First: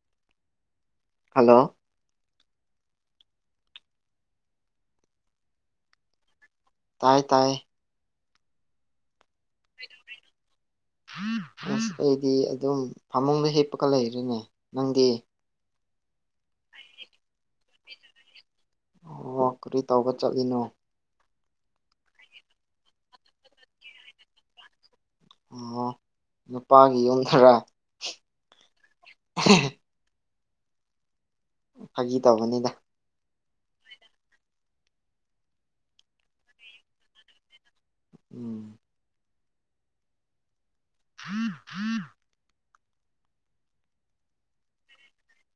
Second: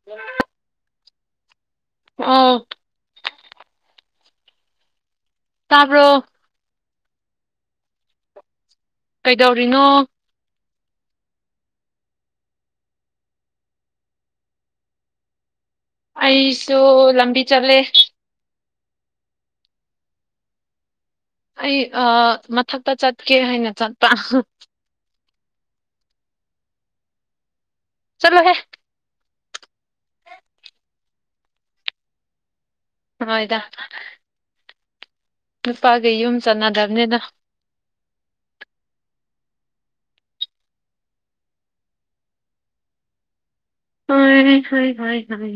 [unintelligible] hello ꯑꯥ ꯇꯥꯕ꯭ꯔꯣ ꯇꯥꯏ ꯇꯥꯏ ꯀꯩꯗꯧꯔꯤꯅꯣ ꯑꯁ ꯑꯩꯗꯤ ꯑꯗꯨꯝ ꯐꯃꯨꯡꯗ ꯍꯤꯞꯄꯒ ꯂꯩꯔꯤꯅꯦ ꯅꯪꯗꯤ ꯑꯩꯁꯨ ꯂꯝꯕꯤ ꯆꯠꯂꯦ ꯑꯣ ꯀꯔꯤ ꯇꯧꯕ ꯆꯠꯂꯤꯅꯣ ꯑꯩ ꯑꯥ ꯃꯊꯛꯇ ꯆꯠꯀꯦ ꯍꯥꯏꯅ ꯆꯠꯄ ꯑꯣ ꯅꯨꯄꯥꯒꯤ ꯌꯨꯝꯗꯔꯣ ꯆꯠꯂꯣꯍꯦ [unintelligible] ꯐꯥꯒꯤ ꯇꯧꯕꯅꯤꯗ ꯍꯣꯏꯗ ꯅꯨꯄꯥꯒꯤ ꯌꯨꯝ ꯆꯠꯅꯗ꯭ꯔꯕꯅꯤꯗ ꯎꯝ [inaudible] ꯍꯣꯏ ꯍꯣꯏ ꯍꯣꯏ ꯍꯣꯏ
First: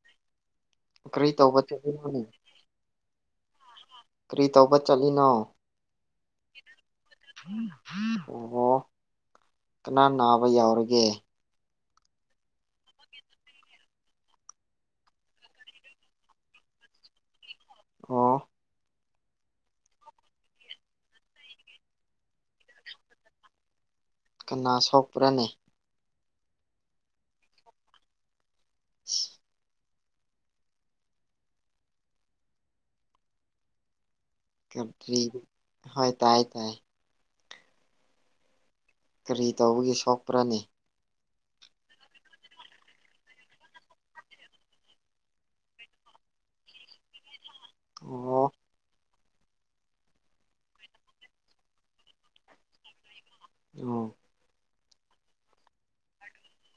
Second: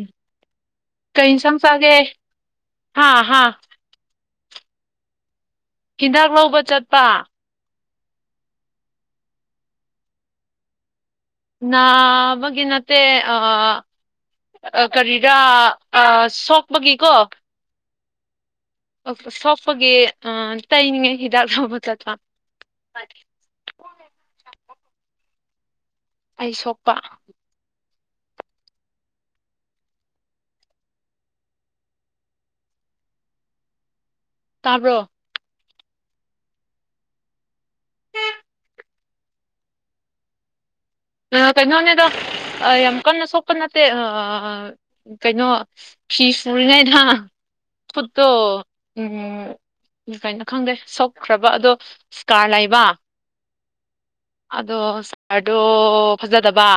ꯀꯔꯤ ꯀꯩ ꯢꯟꯁꯥꯡ ꯇꯧꯕ ꯆꯥꯒꯦ ꯆꯠꯂꯤꯅꯣꯅꯦ ꯍꯥꯥ ꯍꯥꯥ ꯀꯔꯤ ꯇꯧꯕ ꯆꯠꯂꯤꯅꯣ ꯍꯤꯗꯥꯛ ꯂꯧꯕ ꯆꯠꯄ ꯑꯣꯍꯣ ꯀꯅꯥ ꯅꯥꯕ ꯌꯥꯎꯔꯒꯦ ꯅꯕꯒꯤ ꯅꯠꯇꯦ ꯑ ꯑ ꯀꯔꯤꯔ ꯑ ꯁꯣꯛꯄꯒꯤꯀꯣ ꯑꯣ ꯁꯣꯛꯄꯒꯤ ꯑ ꯇꯩꯅꯤꯡꯉꯥꯢ ꯍꯤꯗꯥꯛ ꯂꯧꯕ ꯆꯠꯄ ꯀꯅꯥ ꯁꯣꯛꯄ꯭ꯔꯅꯦ ꯑꯩ ꯁꯣꯛꯄ [unintelligible] ꯇꯥꯕ꯭ꯔꯣ [unintelligible] ꯍꯣꯏ ꯇꯥꯏ ꯇꯥꯏ ꯀꯔꯤ ꯇꯧꯕꯒꯤ ꯁꯣꯛꯄ꯭ꯔꯅꯦ ꯑꯥ ꯀꯩꯅꯣꯅꯤꯗ ꯌꯥꯝ ꯀꯟꯅ ꯁꯣꯛꯄ ꯅꯠꯇꯦ ꯑꯥ ꯀꯩꯅꯣ ꯐꯤ ꯁꯨꯔꯤꯉꯩꯗ ꯈꯨꯠꯇꯣ ꯑꯣ ꯎꯝ ꯀꯩꯅꯣ ꯈꯪꯗꯦ ꯁꯣꯛꯈ꯭ꯔꯕ ꯑꯗꯣ ꯁꯀꯥ꯭ꯔ ꯂꯩꯕ ꯑꯣ ꯑꯗꯣ ꯁꯀ꯭ꯥꯔꯗꯣ ꯐꯖꯗꯕ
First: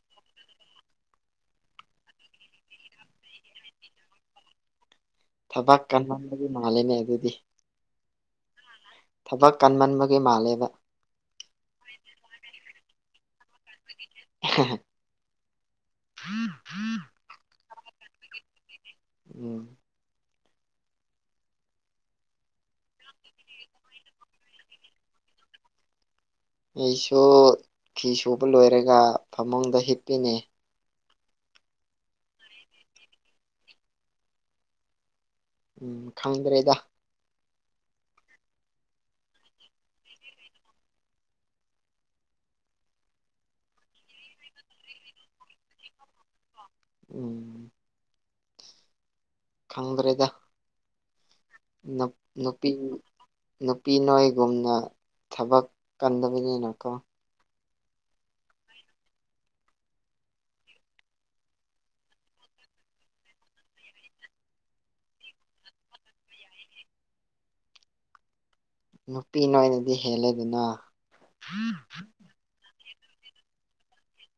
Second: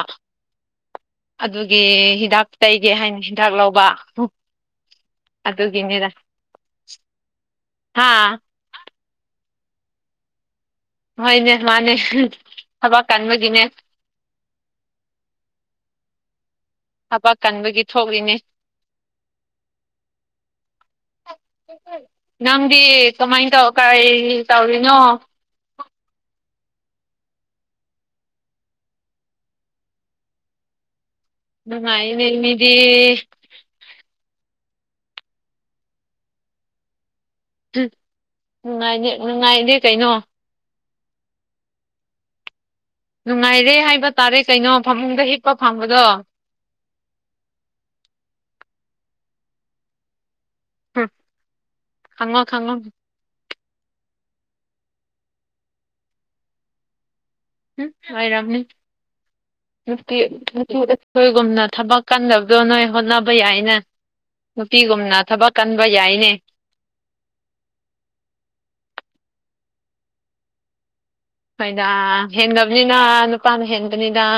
ꯑꯗꯨꯒꯤ ꯍꯤꯗꯥꯛ ꯇꯩꯒꯦ ꯍꯥꯏꯅ ꯍꯤꯗꯥꯛ ꯂꯧꯕ ꯊꯕꯛ ꯑꯗꯨꯒꯤꯅꯤꯗ ꯀꯟꯃꯟꯕꯒꯤ ꯃꯥꯜꯂꯤꯅꯦ ꯑꯗꯨꯗꯤ ꯍꯥꯥ ꯊꯕꯛ ꯀꯟꯃꯟꯕꯒꯤ ꯃꯥꯜꯂꯦꯕ ꯍꯣꯏꯅꯦ ꯃꯥꯅꯦ ꯊꯕꯛ ꯀꯟꯕꯒꯤꯅꯦ [unintelligible] [unintelligible] ꯊꯕꯛ ꯀꯟꯕꯒꯤ ꯊꯣꯛꯂꯤꯅꯦ ꯎꯝ ꯅꯪꯗꯤ ꯀꯃꯥꯏꯅ ꯇꯧꯈ꯭ꯔꯤ ꯀꯩꯇꯧꯔꯤꯅꯣ ꯑꯩꯁꯨ ꯐꯤꯁꯨꯕ ꯂꯣꯏꯔꯒ ꯐꯃꯨꯡꯗ ꯍꯤꯞꯄꯤꯅꯦ ꯅꯨꯡꯉꯥꯏꯌꯦꯅꯦ ꯃꯤꯗꯤ ꯎꯝ ꯈꯪꯗ꯭ꯔꯦꯗ ꯅꯨꯡꯉꯥꯏꯅꯦ ꯅꯨꯡꯉꯥꯏꯅꯦ ꯀꯩꯅꯣ ꯅꯨꯡꯉꯥꯏꯔꯦ ꯍꯥꯏꯕ ꯇꯥꯔꯦ ꯀꯩꯅꯣ ꯐꯃꯨꯡꯗ ꯍꯤꯞꯄ ꯐꯪꯕꯗꯣ ꯎꯝ ꯈꯪꯗ꯭ꯔꯦꯗ ꯍꯨꯝ ꯅꯨꯞ ꯈꯪꯉꯣ ꯅꯨꯄꯤ ꯈꯪꯉꯣ ꯅꯨꯄꯤ ꯅꯣꯏꯒꯨꯝꯅ ꯊꯕꯛ ꯀꯟꯗꯕꯅꯤꯅ ꯀꯣ ꯎꯝ ꯑꯣꯏꯔꯝꯅꯤ ꯅꯨꯄꯤ ꯑꯩꯈꯣꯏꯒꯨꯝꯅ ꯊꯕꯛ ꯀꯟꯗꯕꯗꯣ ꯅꯣꯏ ꯍꯣꯠꯅꯕ ꯌꯥꯏꯅ ꯅꯨꯄꯤꯒꯨꯝꯅ ꯊꯕꯛ ꯀꯟꯕ ꯌꯥꯏꯅꯦ ꯅꯨꯄꯤ ꯅꯣꯏꯅꯗꯤ ꯍꯦꯜꯂꯦꯗꯅ ꯍꯣꯏꯗ ꯍꯦꯟꯗꯕꯅꯤꯅ ꯅꯨꯄꯥꯅ ꯍꯦꯟꯕꯅꯤꯗ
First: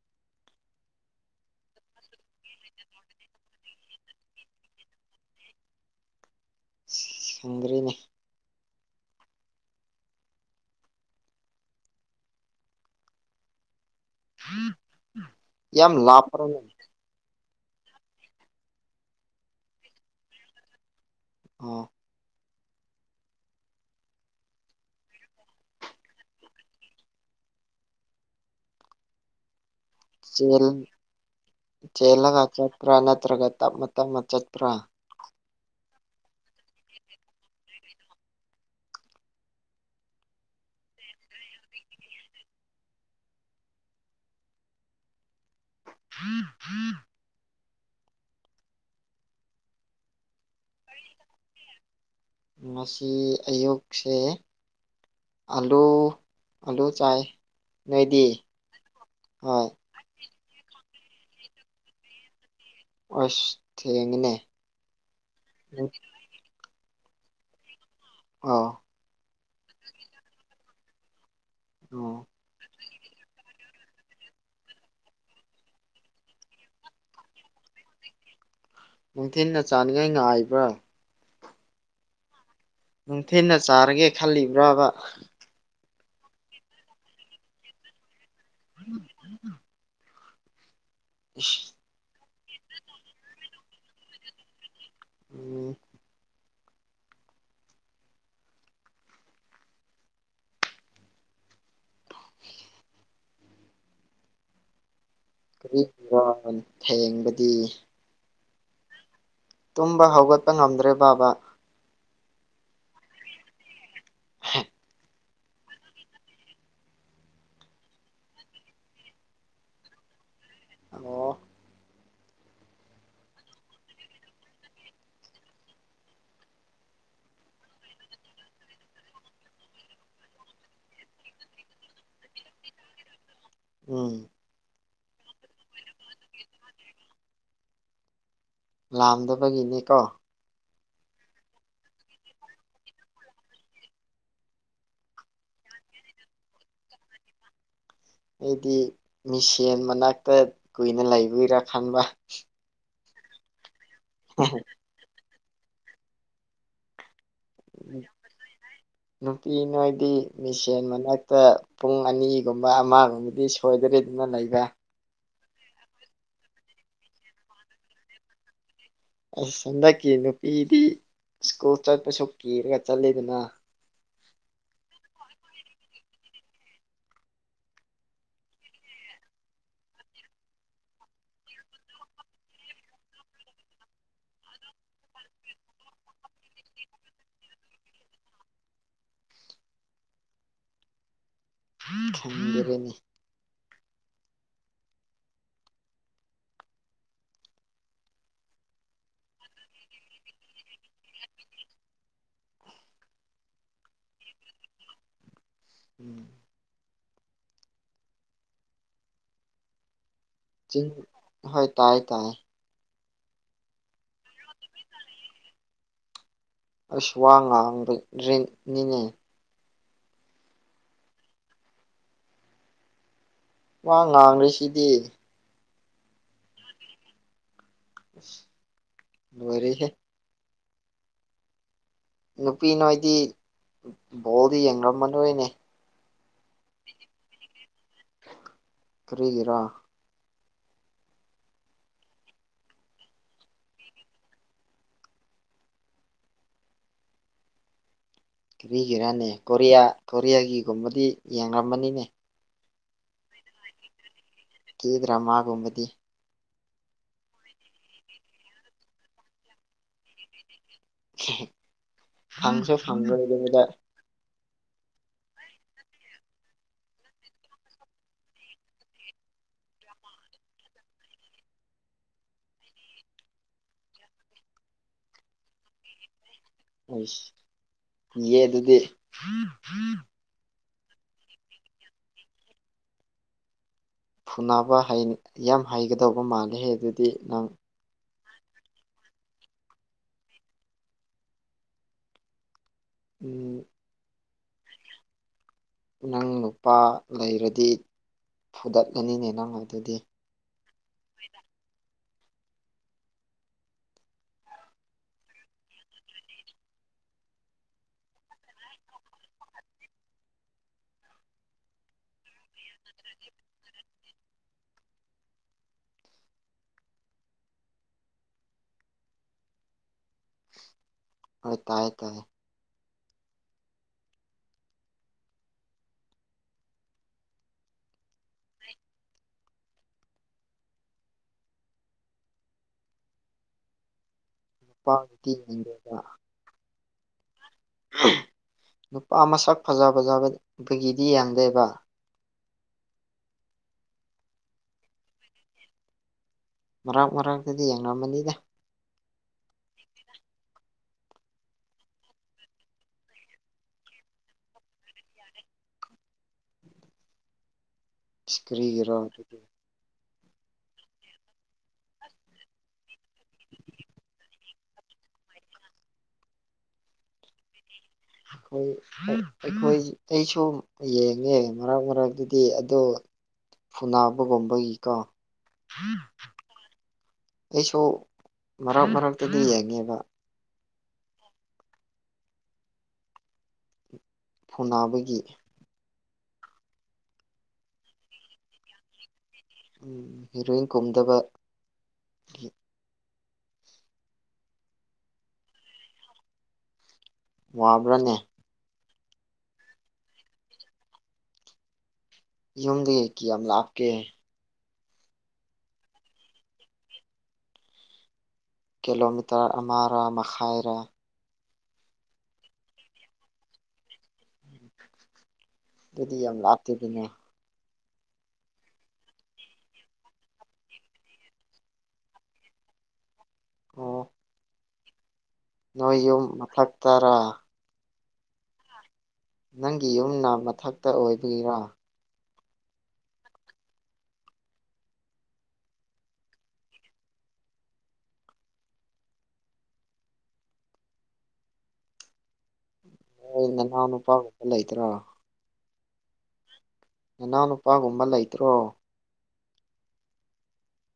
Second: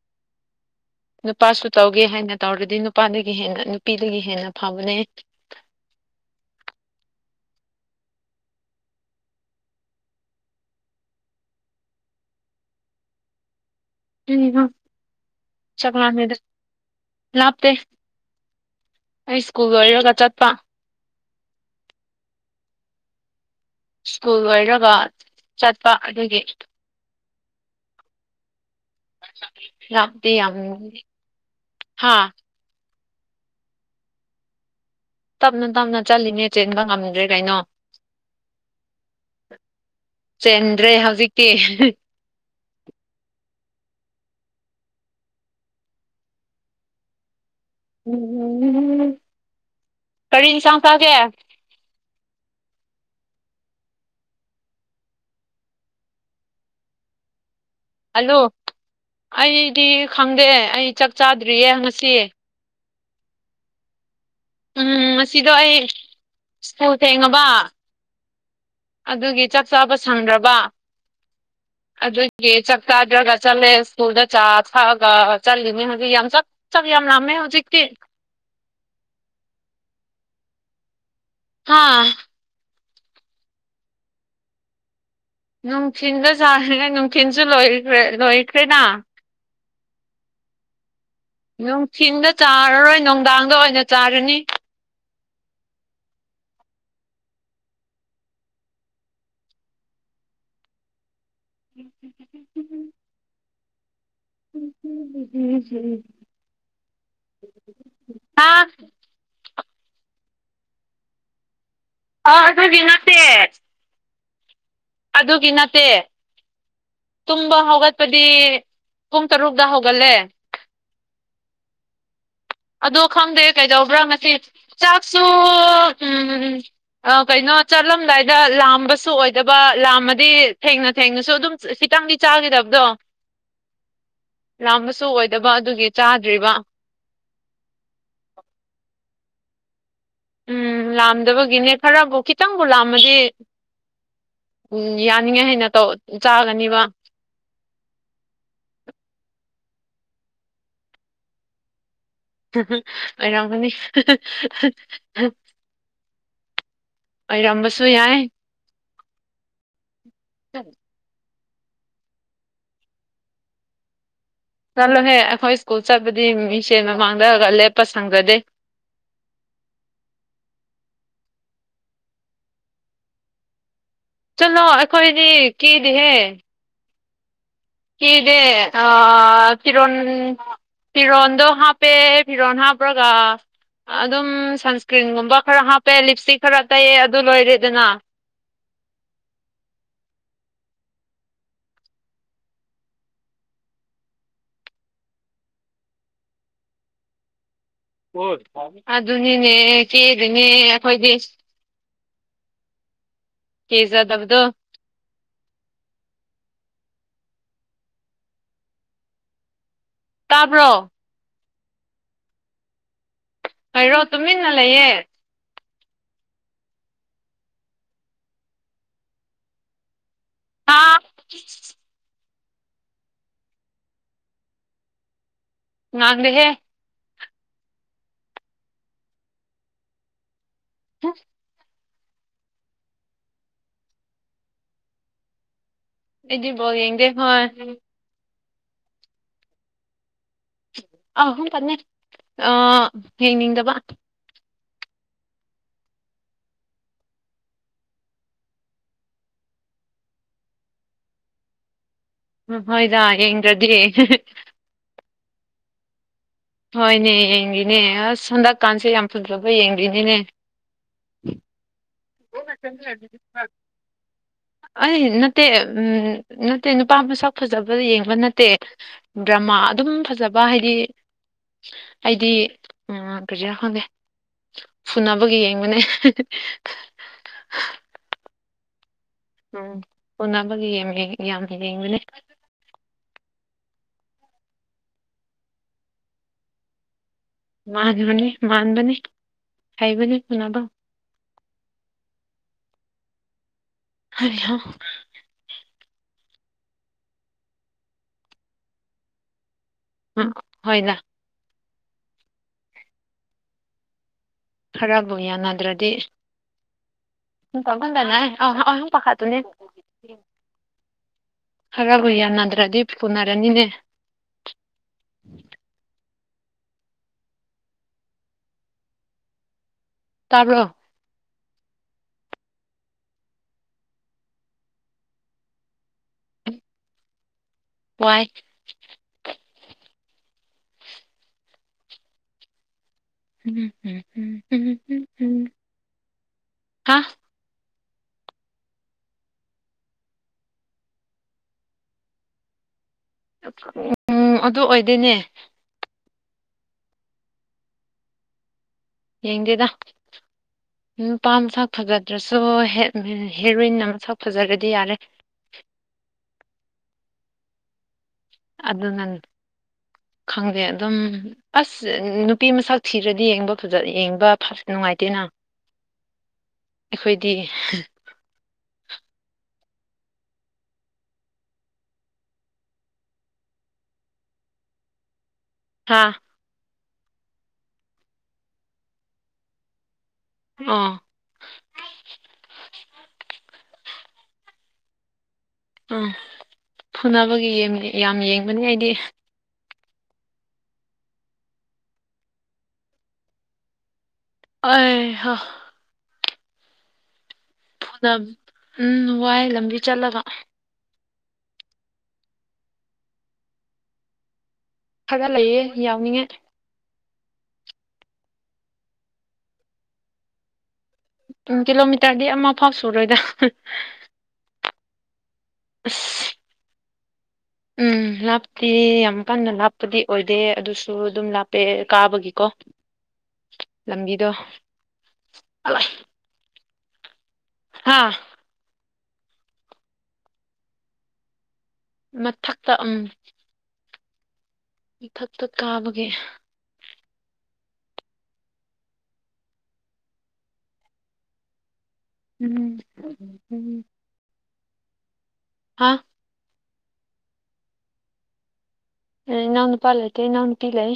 [inaudible] ꯅꯨꯄꯥꯁꯨ ꯇꯧꯒꯦ ꯍꯥꯏꯅ ꯇꯧꯔꯗꯤ ꯅꯨꯄꯥꯗꯒꯤ ꯍꯦꯟꯅ ꯅꯨꯄꯤꯗꯒꯤ ꯍꯦꯟꯅ ꯐꯕꯅꯦ ꯁꯪꯗ꯭ꯔꯦꯅꯦ ꯀꯔꯤꯅꯣ ꯌꯥꯝ ꯆꯥꯛ ꯂꯥꯝꯃꯤꯗ ꯂꯥꯞꯄ꯭ꯔꯅꯦ ꯂꯥꯞꯇꯦ ꯑꯩ ꯁ꯭ꯀꯨꯜ ꯂꯣꯏꯔꯒ ꯆꯠꯄ ꯑꯣ ꯁ꯭ꯀꯨꯜ ꯂꯣꯏꯔꯒ ꯆꯠꯄ ꯑꯗꯨꯒꯤ [unintelligible] ꯆꯦꯜ ꯍꯥ ꯆꯦꯜꯂꯒ ꯆꯠꯄ꯭ꯔꯥ ꯅꯠꯇ꯭ꯔꯒ ꯇꯞꯅ ꯇꯞꯅ ꯆꯠꯄ꯭ꯔꯥ ꯇꯞꯅ ꯇꯞꯅ ꯆꯠꯂꯤꯅꯦ ꯆꯦꯟꯕ ꯉꯝꯗ꯭ꯔꯦ ꯀꯩꯅꯣ ꯆꯦꯟꯗ꯭ꯔꯦ ꯍꯧꯖꯤꯛꯇꯤ [unintelligible] ꯎꯝ ꯀꯔꯤ ꯏꯟꯁꯥꯡ ꯆꯥꯒꯦ ꯉꯁꯤ ꯑꯌꯨꯛꯁꯦ ꯑꯂꯨ ꯑꯂꯨ ꯆꯥꯏ ꯅꯣꯏꯗꯤ ꯑꯂꯨ ꯍꯣꯏ ꯑꯩꯗꯤ ꯈꯪꯗꯦ ꯑꯩ ꯆꯥꯛ ꯆꯥꯗ꯭ꯔꯤꯌꯦ ꯉꯁꯤ ꯑꯁ ꯊꯦꯡꯉꯦꯅꯦ ꯎꯝ ꯉꯁꯤꯗꯣ ꯑꯩ ꯁ꯭ꯀꯨꯜ ꯊꯦꯡꯉꯕ ꯑꯣ ꯑꯗꯨꯒꯤ ꯆꯥꯛ ꯆꯥꯕ ꯁꯪꯗ꯭ꯔꯕ ꯑꯣ ꯑꯗꯨꯒꯤ ꯆꯥꯛ ꯆꯥꯗ꯭ꯔꯒ ꯆꯠꯂꯦ ꯁ꯭ꯀꯨꯜꯗ ꯆꯥ ꯊꯛꯑꯒ ꯆꯠꯂꯤꯅꯦ ꯍꯧꯖꯤꯛ ꯌꯥꯝ ꯆꯥꯛ ꯆꯥꯛ ꯌꯥꯝ ꯂꯥꯝꯃꯦ ꯍꯧꯖꯤꯛꯇꯤ ꯅꯨꯡꯊꯤꯜꯅ ꯆꯥꯅꯤꯉꯥꯢ ꯉꯥꯏꯕ꯭ꯔꯥ ꯍꯥꯥ ꯅꯨꯡꯊꯤꯟꯅ ꯆꯥꯔꯒꯦ ꯈꯜꯂꯤꯕ꯭ꯔꯕ ꯅꯨꯡꯊꯤꯟꯗ ꯆꯥꯁꯤꯔ ꯅꯨꯡꯊꯤꯟꯁꯨ ꯂꯣꯢꯈ꯭ꯔꯦ ꯂꯣꯏꯈ꯭ꯔꯦꯅ ꯏꯁ ꯅꯨꯡꯊꯤꯟꯗ ꯆꯥꯔꯔꯣꯏ ꯅꯨꯡꯗꯥꯡꯗ ꯑꯣꯏꯅ ꯆꯥꯔꯅꯤ ꯎꯝ [unintelligible] [unintelligible] ꯀꯔꯤꯒꯤꯔ ꯊꯦꯡꯕꯗꯤ ꯍꯥ ꯇꯨꯝꯕ ꯍꯧꯒꯠꯄ ꯉꯝꯗ꯭ꯔꯦ ꯕꯥꯕꯥ ꯑ ꯑꯗꯨꯗꯤ ꯅꯠꯇꯦ ꯍ ꯑꯗꯨꯒꯤ ꯅꯠꯇꯦ ꯇꯨꯝꯕ ꯍꯧꯒꯠꯄꯗꯤ ꯄꯨꯡ ꯇꯔꯨꯛꯇ ꯍꯧꯒꯠꯂꯦ ꯑꯣ ꯑꯗꯣ ꯈꯪꯗꯦ ꯀꯩꯗꯧꯕ꯭ꯔꯥ ꯉꯁꯤ ꯆꯥꯛꯁꯨ ꯎꯝ ꯑ ꯀꯩꯅꯣ ꯆꯠꯂꯝꯗꯥꯏꯗ ꯂꯥꯝꯕꯁꯨ ꯑꯣꯏꯗꯕ ꯂꯥꯝꯃꯗꯤ ꯊꯦꯡꯅ ꯊꯦꯡꯅꯁꯨ ꯑꯗꯨꯝ ꯈꯤꯇꯪꯗꯤ ꯆꯥꯒꯗꯕꯗꯣ ꯎꯝ ꯂꯥꯝꯕꯁꯨ ꯑꯣꯏꯗꯕ ꯑꯗꯨꯒꯤ ꯆꯥꯗ꯭ꯔꯤꯕ [inaudible] ꯂꯥꯝꯗꯕꯒꯤꯅꯦ ꯀꯣ ꯎꯝ ꯂꯥꯝꯗꯕꯒꯤꯅꯦ ꯈꯔꯕꯨ ꯈꯤꯇꯪꯕꯨ ꯂꯥꯝꯃꯗꯤ ꯎꯝ ꯌꯥꯅꯤꯡꯉꯦ ꯍꯥꯏꯅ ꯇꯧ ꯆꯥꯒꯅꯤꯕ ꯑꯩꯗꯤ ꯃꯤꯁꯦꯟ ꯃꯅꯥꯛꯇ ꯀꯨꯏꯅ ꯂꯩꯕꯒꯤꯔꯥ ꯈꯟꯕ [unintelligible] ꯑꯣꯏꯔꯝꯒꯅꯤ [unintelligible] [unintelligible] ꯑꯣꯏꯔꯝꯕꯁꯨ ꯌꯥꯏ ꯅꯨꯄꯤ ꯅꯣꯏꯗꯤ ꯃꯤꯁꯦꯟ ꯃꯅꯥꯛ ꯇ ꯄꯨꯡ ꯑꯅꯤꯒꯨꯝꯕ ꯑꯃꯒꯨꯝꯕꯗꯤ ꯁꯣꯏꯗꯔꯦꯗꯅ ꯂꯩꯕ ꯆꯠꯂꯣꯍꯦ ꯑꯩꯈꯣꯏ ꯁ꯭ꯀꯨꯜ ꯆꯠꯄꯗꯤ ꯃꯤꯁꯦꯜ ꯃꯃꯥꯡꯗꯒ ꯂꯦꯞꯄ ꯁꯪꯖꯗꯦ ꯑꯁ ꯍꯟꯗꯛꯀꯤ ꯅꯨꯄꯤꯗꯤ ꯁ꯭ꯀꯨꯜ ꯆꯠꯄꯁꯨ ꯀꯦꯔꯒ ꯆꯠꯂꯦꯗꯅ ꯆꯠꯂꯣ ꯑꯩꯈꯣꯏꯗꯤ ꯀꯦꯗꯦꯍꯦ ꯀꯦꯗꯦ ꯑ ꯐꯤꯔꯣꯟ ꯐꯤꯔꯣꯟꯗꯣ ꯍꯥꯞꯄꯦ ꯐꯤꯔꯣꯟ ꯍꯥꯞꯄ꯭ꯔꯒ ꯑꯗꯨꯝ ꯁꯟꯁꯀ꯭ꯔꯤꯟꯒꯨꯝꯕ ꯈꯔ ꯍꯥꯞꯄꯦ ꯂꯤꯞꯏꯇꯤꯛ ꯈꯔ ꯇꯩꯑꯦ ꯑꯗꯨ ꯂꯣꯏꯔꯦꯗꯅ [unintelligible] [unintelligible] ꯍꯣꯢ ꯑꯗꯨꯅꯤꯅꯦ ꯀꯦꯗꯦꯅꯦ ꯑꯩꯈꯣꯏꯗꯤ ꯀꯦꯖꯥꯗꯕꯗꯣ ꯎꯝ ꯇꯥꯕ꯭ꯔꯣ [unintelligible] ꯍꯣꯏ ꯇꯥꯏꯌꯦ ꯇꯥꯏꯌꯦ ꯀꯩꯔꯣ ꯇꯨꯃꯤꯟꯅ ꯂꯩꯌꯦ ꯑꯩꯁꯨ ꯋꯥ ꯉꯥꯡꯕ [unintelligible] ꯅꯤꯅꯦ ꯍꯥ ꯋꯥ ꯉꯥꯡꯔꯤꯁꯤꯗꯤ ꯉꯥꯡꯗꯦꯍꯦ ꯑꯁ ꯂꯣꯢꯔꯦꯍꯦ [unintelligible] ꯅꯨꯄꯤ ꯅꯣꯏꯗꯤ ꯕꯣꯜꯗꯤ ꯌꯦꯡꯂꯝ ꯃꯔꯣꯏꯅꯦ ꯑꯩꯗꯤ ꯕꯣꯜ ꯌꯦꯡꯗꯦ ꯍꯣꯏ [unintelligible] ꯀꯔꯤꯒꯤꯔꯥ ꯑꯍꯨꯝ ꯇꯪꯅꯦ ꯑꯥ ꯌꯦꯡꯅꯤꯡꯗꯕ ꯃꯤꯒꯤꯔꯅꯦ ꯀꯣꯔꯤꯌꯥ ꯀꯣꯔꯤꯌꯥꯒꯤꯒꯨꯝꯕꯗꯤ ꯌꯦꯡꯂꯝꯃꯅꯤꯅꯦ ꯎꯝ ꯍꯣꯏꯗ ꯌꯦꯡꯗ꯭ꯔꯗꯤ ꯀꯦ ꯗ꯭ꯔꯥꯃꯥꯒꯨꯝꯕꯗꯤ ꯍꯣꯏꯅꯦ ꯌꯦꯡꯒꯦꯅꯦ ꯑꯁ ꯍꯟꯗꯛꯀꯥꯟꯁꯦ ꯌꯥꯝ ꯐꯖꯕ ꯌꯦꯡꯗꯤꯅꯤꯅꯦ [inaudible] ꯐꯪꯁꯨ ꯐꯪꯉꯔꯣꯏꯗꯕꯗ ꯑꯩ ꯅꯠꯇꯦ ꯎꯝ ꯅꯠꯇꯦ ꯅꯨꯄꯥ ꯃꯁꯛ ꯐꯖꯕ ꯌꯦꯡꯕ ꯅꯠꯇꯦ ꯗ꯭ꯔꯃꯥ ꯑꯗꯨꯝ ꯐꯖꯕ ꯍꯥꯏꯗꯤ ꯍꯥꯏꯗꯤ ꯎꯝ ꯀꯔꯤꯔ ꯈꯪꯗꯦ ꯐꯨꯅꯕꯒꯤ ꯌꯦꯡꯕꯅꯦ ꯍꯦꯍꯦ ꯑꯁ ꯀꯤꯌꯦ ꯑꯗꯨꯗꯤ ꯎꯝ ꯐꯨꯅꯕꯒꯤ ꯌꯦꯡꯏ ꯌꯥꯝ ꯌꯦꯡꯕꯅꯦ ꯐꯨꯅꯕ ꯍꯩ ꯌꯥꯝ ꯍꯩꯒꯗꯧꯕ ꯃꯥꯜꯂꯦ ꯍꯦ ꯑꯗꯨꯗꯤ ꯅꯪ ꯃꯥꯟꯕꯅꯤ ꯃꯥꯟꯕꯅꯤ ꯍꯩꯕꯅꯤ ꯐꯨꯅꯕ ꯎꯝ ꯍꯩ ꯍꯥ ꯅꯪ ꯅꯨꯨꯄꯥ ꯂꯩꯔꯗꯤ ꯐꯨꯗꯠꯂꯅꯤꯅꯦ ꯅꯪ ꯑꯗꯨꯗꯤ ꯎꯝ ꯍꯣꯏꯗ ꯈꯥꯔꯕꯨ ꯌꯥꯅꯗ꯭ꯔꯗꯤ [unintelligible] ꯑꯥ ꯑꯥ ꯄꯈꯠꯄꯅꯦ ꯈꯥꯔꯕꯨ ꯌꯥꯅꯗ꯭ꯔꯗꯤ ꯐꯨꯟꯅꯔꯅꯤꯅꯦ ꯇꯕ꯭ꯔꯣ ꯑꯥ ꯇꯥꯏ ꯇꯥꯏ ꯋꯥꯏ ꯍꯝ ꯍꯝ ꯍꯝ ꯅꯨꯄꯥꯒꯤꯗꯤ ꯌꯦꯡꯗꯦꯕ ꯍꯥꯥ ꯅꯨꯄꯥ ꯃꯁꯛ ꯐꯖꯕ ꯌꯥꯎꯔ ꯅꯨꯄꯤꯒꯤꯗꯤ ꯌꯥꯝꯗꯦꯕ ꯎꯝ ꯑꯗꯨ ꯑꯣꯏꯗꯣꯏꯅꯦ ꯃꯔꯛ ꯃꯔꯛꯇꯗꯤ ꯌꯦꯡꯉꯝꯃꯅꯤꯗ ꯌꯦꯡꯗꯦꯗ ꯅꯨꯄꯥꯝ ꯃꯁꯛ ꯐꯖꯗ꯭ꯔꯁꯨ ꯍꯦ ꯍꯦꯔꯣꯏꯟ ꯃꯁꯛ ꯐꯖꯔꯗꯤ ꯌꯥꯔꯦ ꯏꯁ ꯀꯔꯤꯒꯤꯔꯣ ꯑꯗꯨꯅ ꯑꯗꯨꯗꯤ ꯈꯪꯗꯦ ꯑꯗꯨꯝ ꯑꯁ ꯅꯨꯄꯤ ꯃꯁꯛ ꯊꯤꯔꯗꯤ ꯌꯦꯡꯕ ꯐꯖꯅ ꯌꯦꯡꯕ ꯐ ꯅꯨꯡꯉꯥꯏꯇꯦꯅ [inaudible] ꯑꯈꯣꯏꯗꯤ ꯑꯈꯣꯏ ꯑꯩꯈꯣꯏ ꯑꯩꯁꯨ ꯌꯦꯡꯉꯦ ꯃꯔꯛ ꯃꯔꯛꯇꯛꯇꯗꯤ ꯑꯗꯣ ꯐꯨꯅꯥꯕꯒꯨꯝꯕꯒꯤꯀꯣ ꯍꯥ ꯑꯩꯁꯨ ꯃꯔꯛ ꯃꯔꯛꯇꯗꯤ ꯌꯦꯡꯉꯦꯕ ꯑꯥ ꯐꯨꯅꯕꯒꯤ ꯑꯝ ꯐꯨꯅꯕꯒꯤ ꯌꯦ ꯌꯥꯝ ꯌꯦꯡꯕꯅꯤ ꯑꯩꯗꯤ ꯎꯝ ꯍꯦꯔꯣꯏꯟ ꯀꯨꯝꯗꯕꯒꯤ ꯑꯩ ꯍꯥ ꯐꯨꯅ ꯋꯥꯕ꯭ꯔꯥꯅꯦ ꯎꯝ ꯋꯥꯏ ꯂꯝꯕꯤ ꯆꯠꯂꯒ ꯌꯨꯝꯗꯤ ꯀꯤꯌꯥꯝ ꯂꯞꯀꯦ ꯐꯒꯠꯂꯛꯏꯌꯦ ꯌꯥꯎꯅꯤꯡꯉꯥꯏ ꯀꯤꯂꯣꯃꯤꯇꯔ ꯑꯃꯔ ꯃꯈꯥꯏꯔꯥ ꯎꯝ ꯀꯤꯂꯣꯃꯤꯇꯔꯗꯤ ꯑꯃ ꯐꯥꯎ ꯁꯨꯔꯣꯏꯗ ꯑꯗꯨꯗꯤ ꯌꯥꯝ ꯂꯥꯞꯇꯦꯗꯅ ꯎꯝ ꯂꯥꯞꯇꯦ ꯌꯥꯝ ꯀꯟꯅ ꯂꯥꯞꯄꯗꯤ ꯑꯣꯏꯗꯦ ꯑꯗꯨꯁꯨ ꯑꯗꯨꯝ ꯂꯥꯞꯄꯦ ꯀꯥꯕꯒꯤꯀꯣ [inaudible] ꯑꯣ ꯂꯝꯕꯤꯗꯣ ꯑꯂꯥꯏ ꯅꯣꯏ ꯌꯨꯝ ꯃꯊꯛꯇꯔꯥ ꯍꯥꯥ ꯅꯪꯒꯤ ꯌꯨꯝꯅ ꯃꯊꯛꯇ ꯑꯣꯏꯕꯒꯤꯔꯥ ꯃꯊꯛꯇ ꯎꯝ ꯃꯊꯛꯇ ꯀꯥꯕꯒꯤ ꯎꯝ ꯎꯝ ꯅꯅꯥꯎ ꯅꯨꯄꯥꯒꯨꯝꯕ ꯂꯩꯇ꯭ꯔꯣ ꯍꯥꯥ ꯅꯅꯥꯎꯅꯨꯄꯥꯒꯨꯝꯕ ꯂꯩꯇ꯭ꯔꯣ ꯑꯦ ꯏꯅꯥꯎꯅꯨꯄꯥ ꯂꯩꯇꯦ ꯏꯅꯥꯎꯅꯨꯄꯤ ꯂꯩ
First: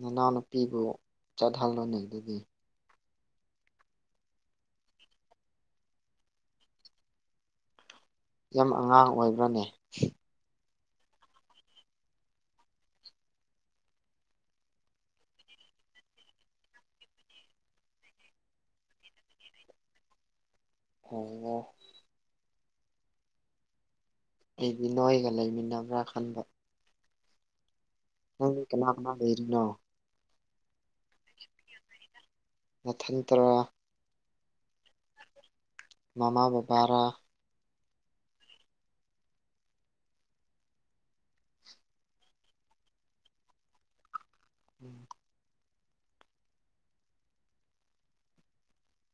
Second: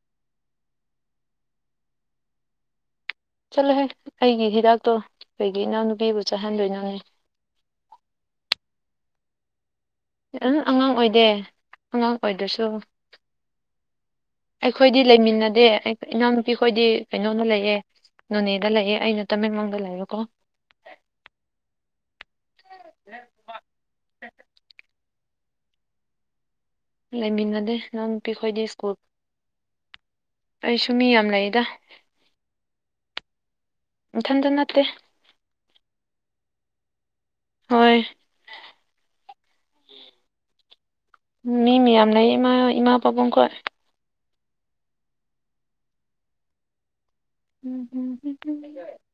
ꯅꯅꯥꯎꯅꯨꯄꯤꯕꯨ ꯆꯠꯍꯜꯂꯣꯅꯦ ꯑꯗꯨꯗꯤ ꯆꯠꯂꯨꯍꯦ ꯑꯩꯒꯤ ꯍꯤꯗꯥꯛꯇꯣ ꯀꯩꯒꯤ ꯏꯅꯥꯎꯅꯨꯄꯤꯕꯨ ꯆꯠꯍꯟꯗꯣꯏꯅꯣꯅꯦ ꯌꯥꯝ ꯑꯉꯥꯡ ꯑꯣꯏꯕ꯭ꯔꯅꯦ ꯑꯝ ꯑꯉꯥꯡ ꯑꯣꯏꯗꯦ ꯑꯉꯥꯡ ꯑꯣꯏꯗ꯭ꯔꯁꯨ ꯑꯩꯈꯣꯏꯗꯤ ꯂꯩꯃꯤꯟꯅꯗꯦ ꯑꯩ ꯏꯅꯥꯎꯅꯨꯄꯤ ꯈꯣꯏꯗꯤ ꯀꯩꯅꯣꯗ ꯂꯩꯌꯦ ꯅꯣꯅꯦꯗ ꯂꯩꯌꯦ ꯑꯩꯅ ꯇꯃꯦꯡꯂꯣꯡꯗ ꯂꯩꯕꯀꯣ [unintelligible] [inaudible] ꯑꯩꯗꯤ ꯅꯣꯏꯒ ꯂꯩꯃꯤꯟꯅꯕ꯭ꯔꯥ ꯈꯟꯕ ꯂꯩꯃꯤꯟꯅꯗꯦ ꯅꯪꯗꯤ ꯏꯅꯥꯎꯄꯤꯍꯣꯢꯗꯤ ꯀꯅꯥ ꯁ꯭ꯀꯨꯜ ꯀꯅꯥ ꯂꯩꯔꯤꯅꯣ ꯑꯩꯁꯨ ꯃꯤ ꯌꯥꯝ ꯂꯩꯗ ꯅꯊꯟꯇꯔꯥ ꯅꯊꯟꯇ ꯅꯠꯇꯦ ꯃꯃꯥ ꯕꯕꯥꯔꯥ ꯍꯣꯏ ꯃꯤ ꯃꯌꯥꯝ ꯂꯩꯌꯦ ꯏꯃꯥ ꯏꯃꯥ ꯄꯥꯕꯨꯡ ꯈꯣꯢ ꯎꯝ ꯎꯝꯎꯝ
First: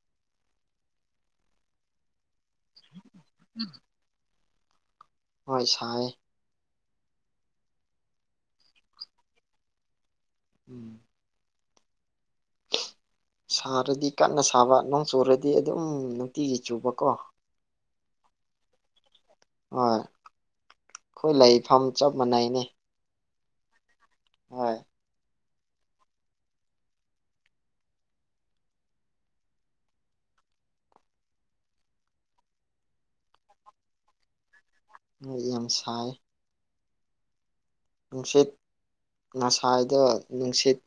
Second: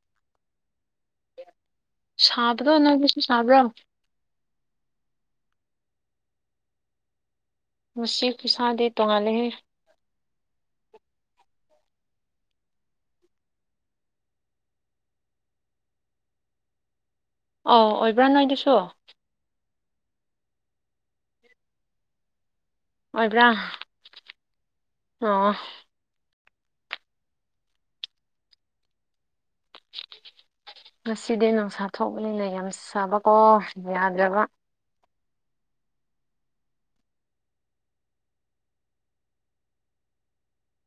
ꯁꯥꯕꯗꯣ ꯅꯪꯒꯤꯁꯨ ꯁꯥꯕ꯭ꯔꯣ ꯍꯣꯏ ꯁꯥꯏ ꯉꯁꯤ ꯈꯨꯁꯥꯥꯗꯤ ꯇꯣꯉꯥꯜꯂꯦꯍꯦ ꯎꯝ ꯁꯥꯔꯗꯤ ꯀꯟꯅ ꯁꯥꯕ ꯅꯣꯡ ꯆꯨꯔꯗꯤ ꯑꯗꯨꯝ ꯅꯨꯡꯇꯤꯒꯤ ꯆꯨꯕꯀꯣ ꯑꯧ ꯑꯣꯏꯕ꯭ꯔꯥ ꯅꯣꯏꯗꯁꯨ ꯍꯣꯏ ꯑꯩꯈꯣꯏ ꯂꯩꯐꯝ ꯆꯞ ꯃꯥꯟꯅꯩꯅꯦ ꯑꯣꯏꯕ꯭ꯔꯥ ꯍꯣꯏ ꯑꯣ ꯉꯁꯤꯗꯤ ꯅꯨꯡꯁꯥ ꯊꯣꯛꯕꯅꯤꯅ ꯌꯥꯝ ꯁꯥꯕꯀꯣ ꯌꯥꯗ꯭ꯔꯕ ꯍꯣꯢ ꯌꯥꯝ ꯁꯥꯏ ꯅꯨꯡꯁꯤꯠ ꯉꯁꯥꯏꯗꯣ ꯅꯨꯡꯁꯤꯠ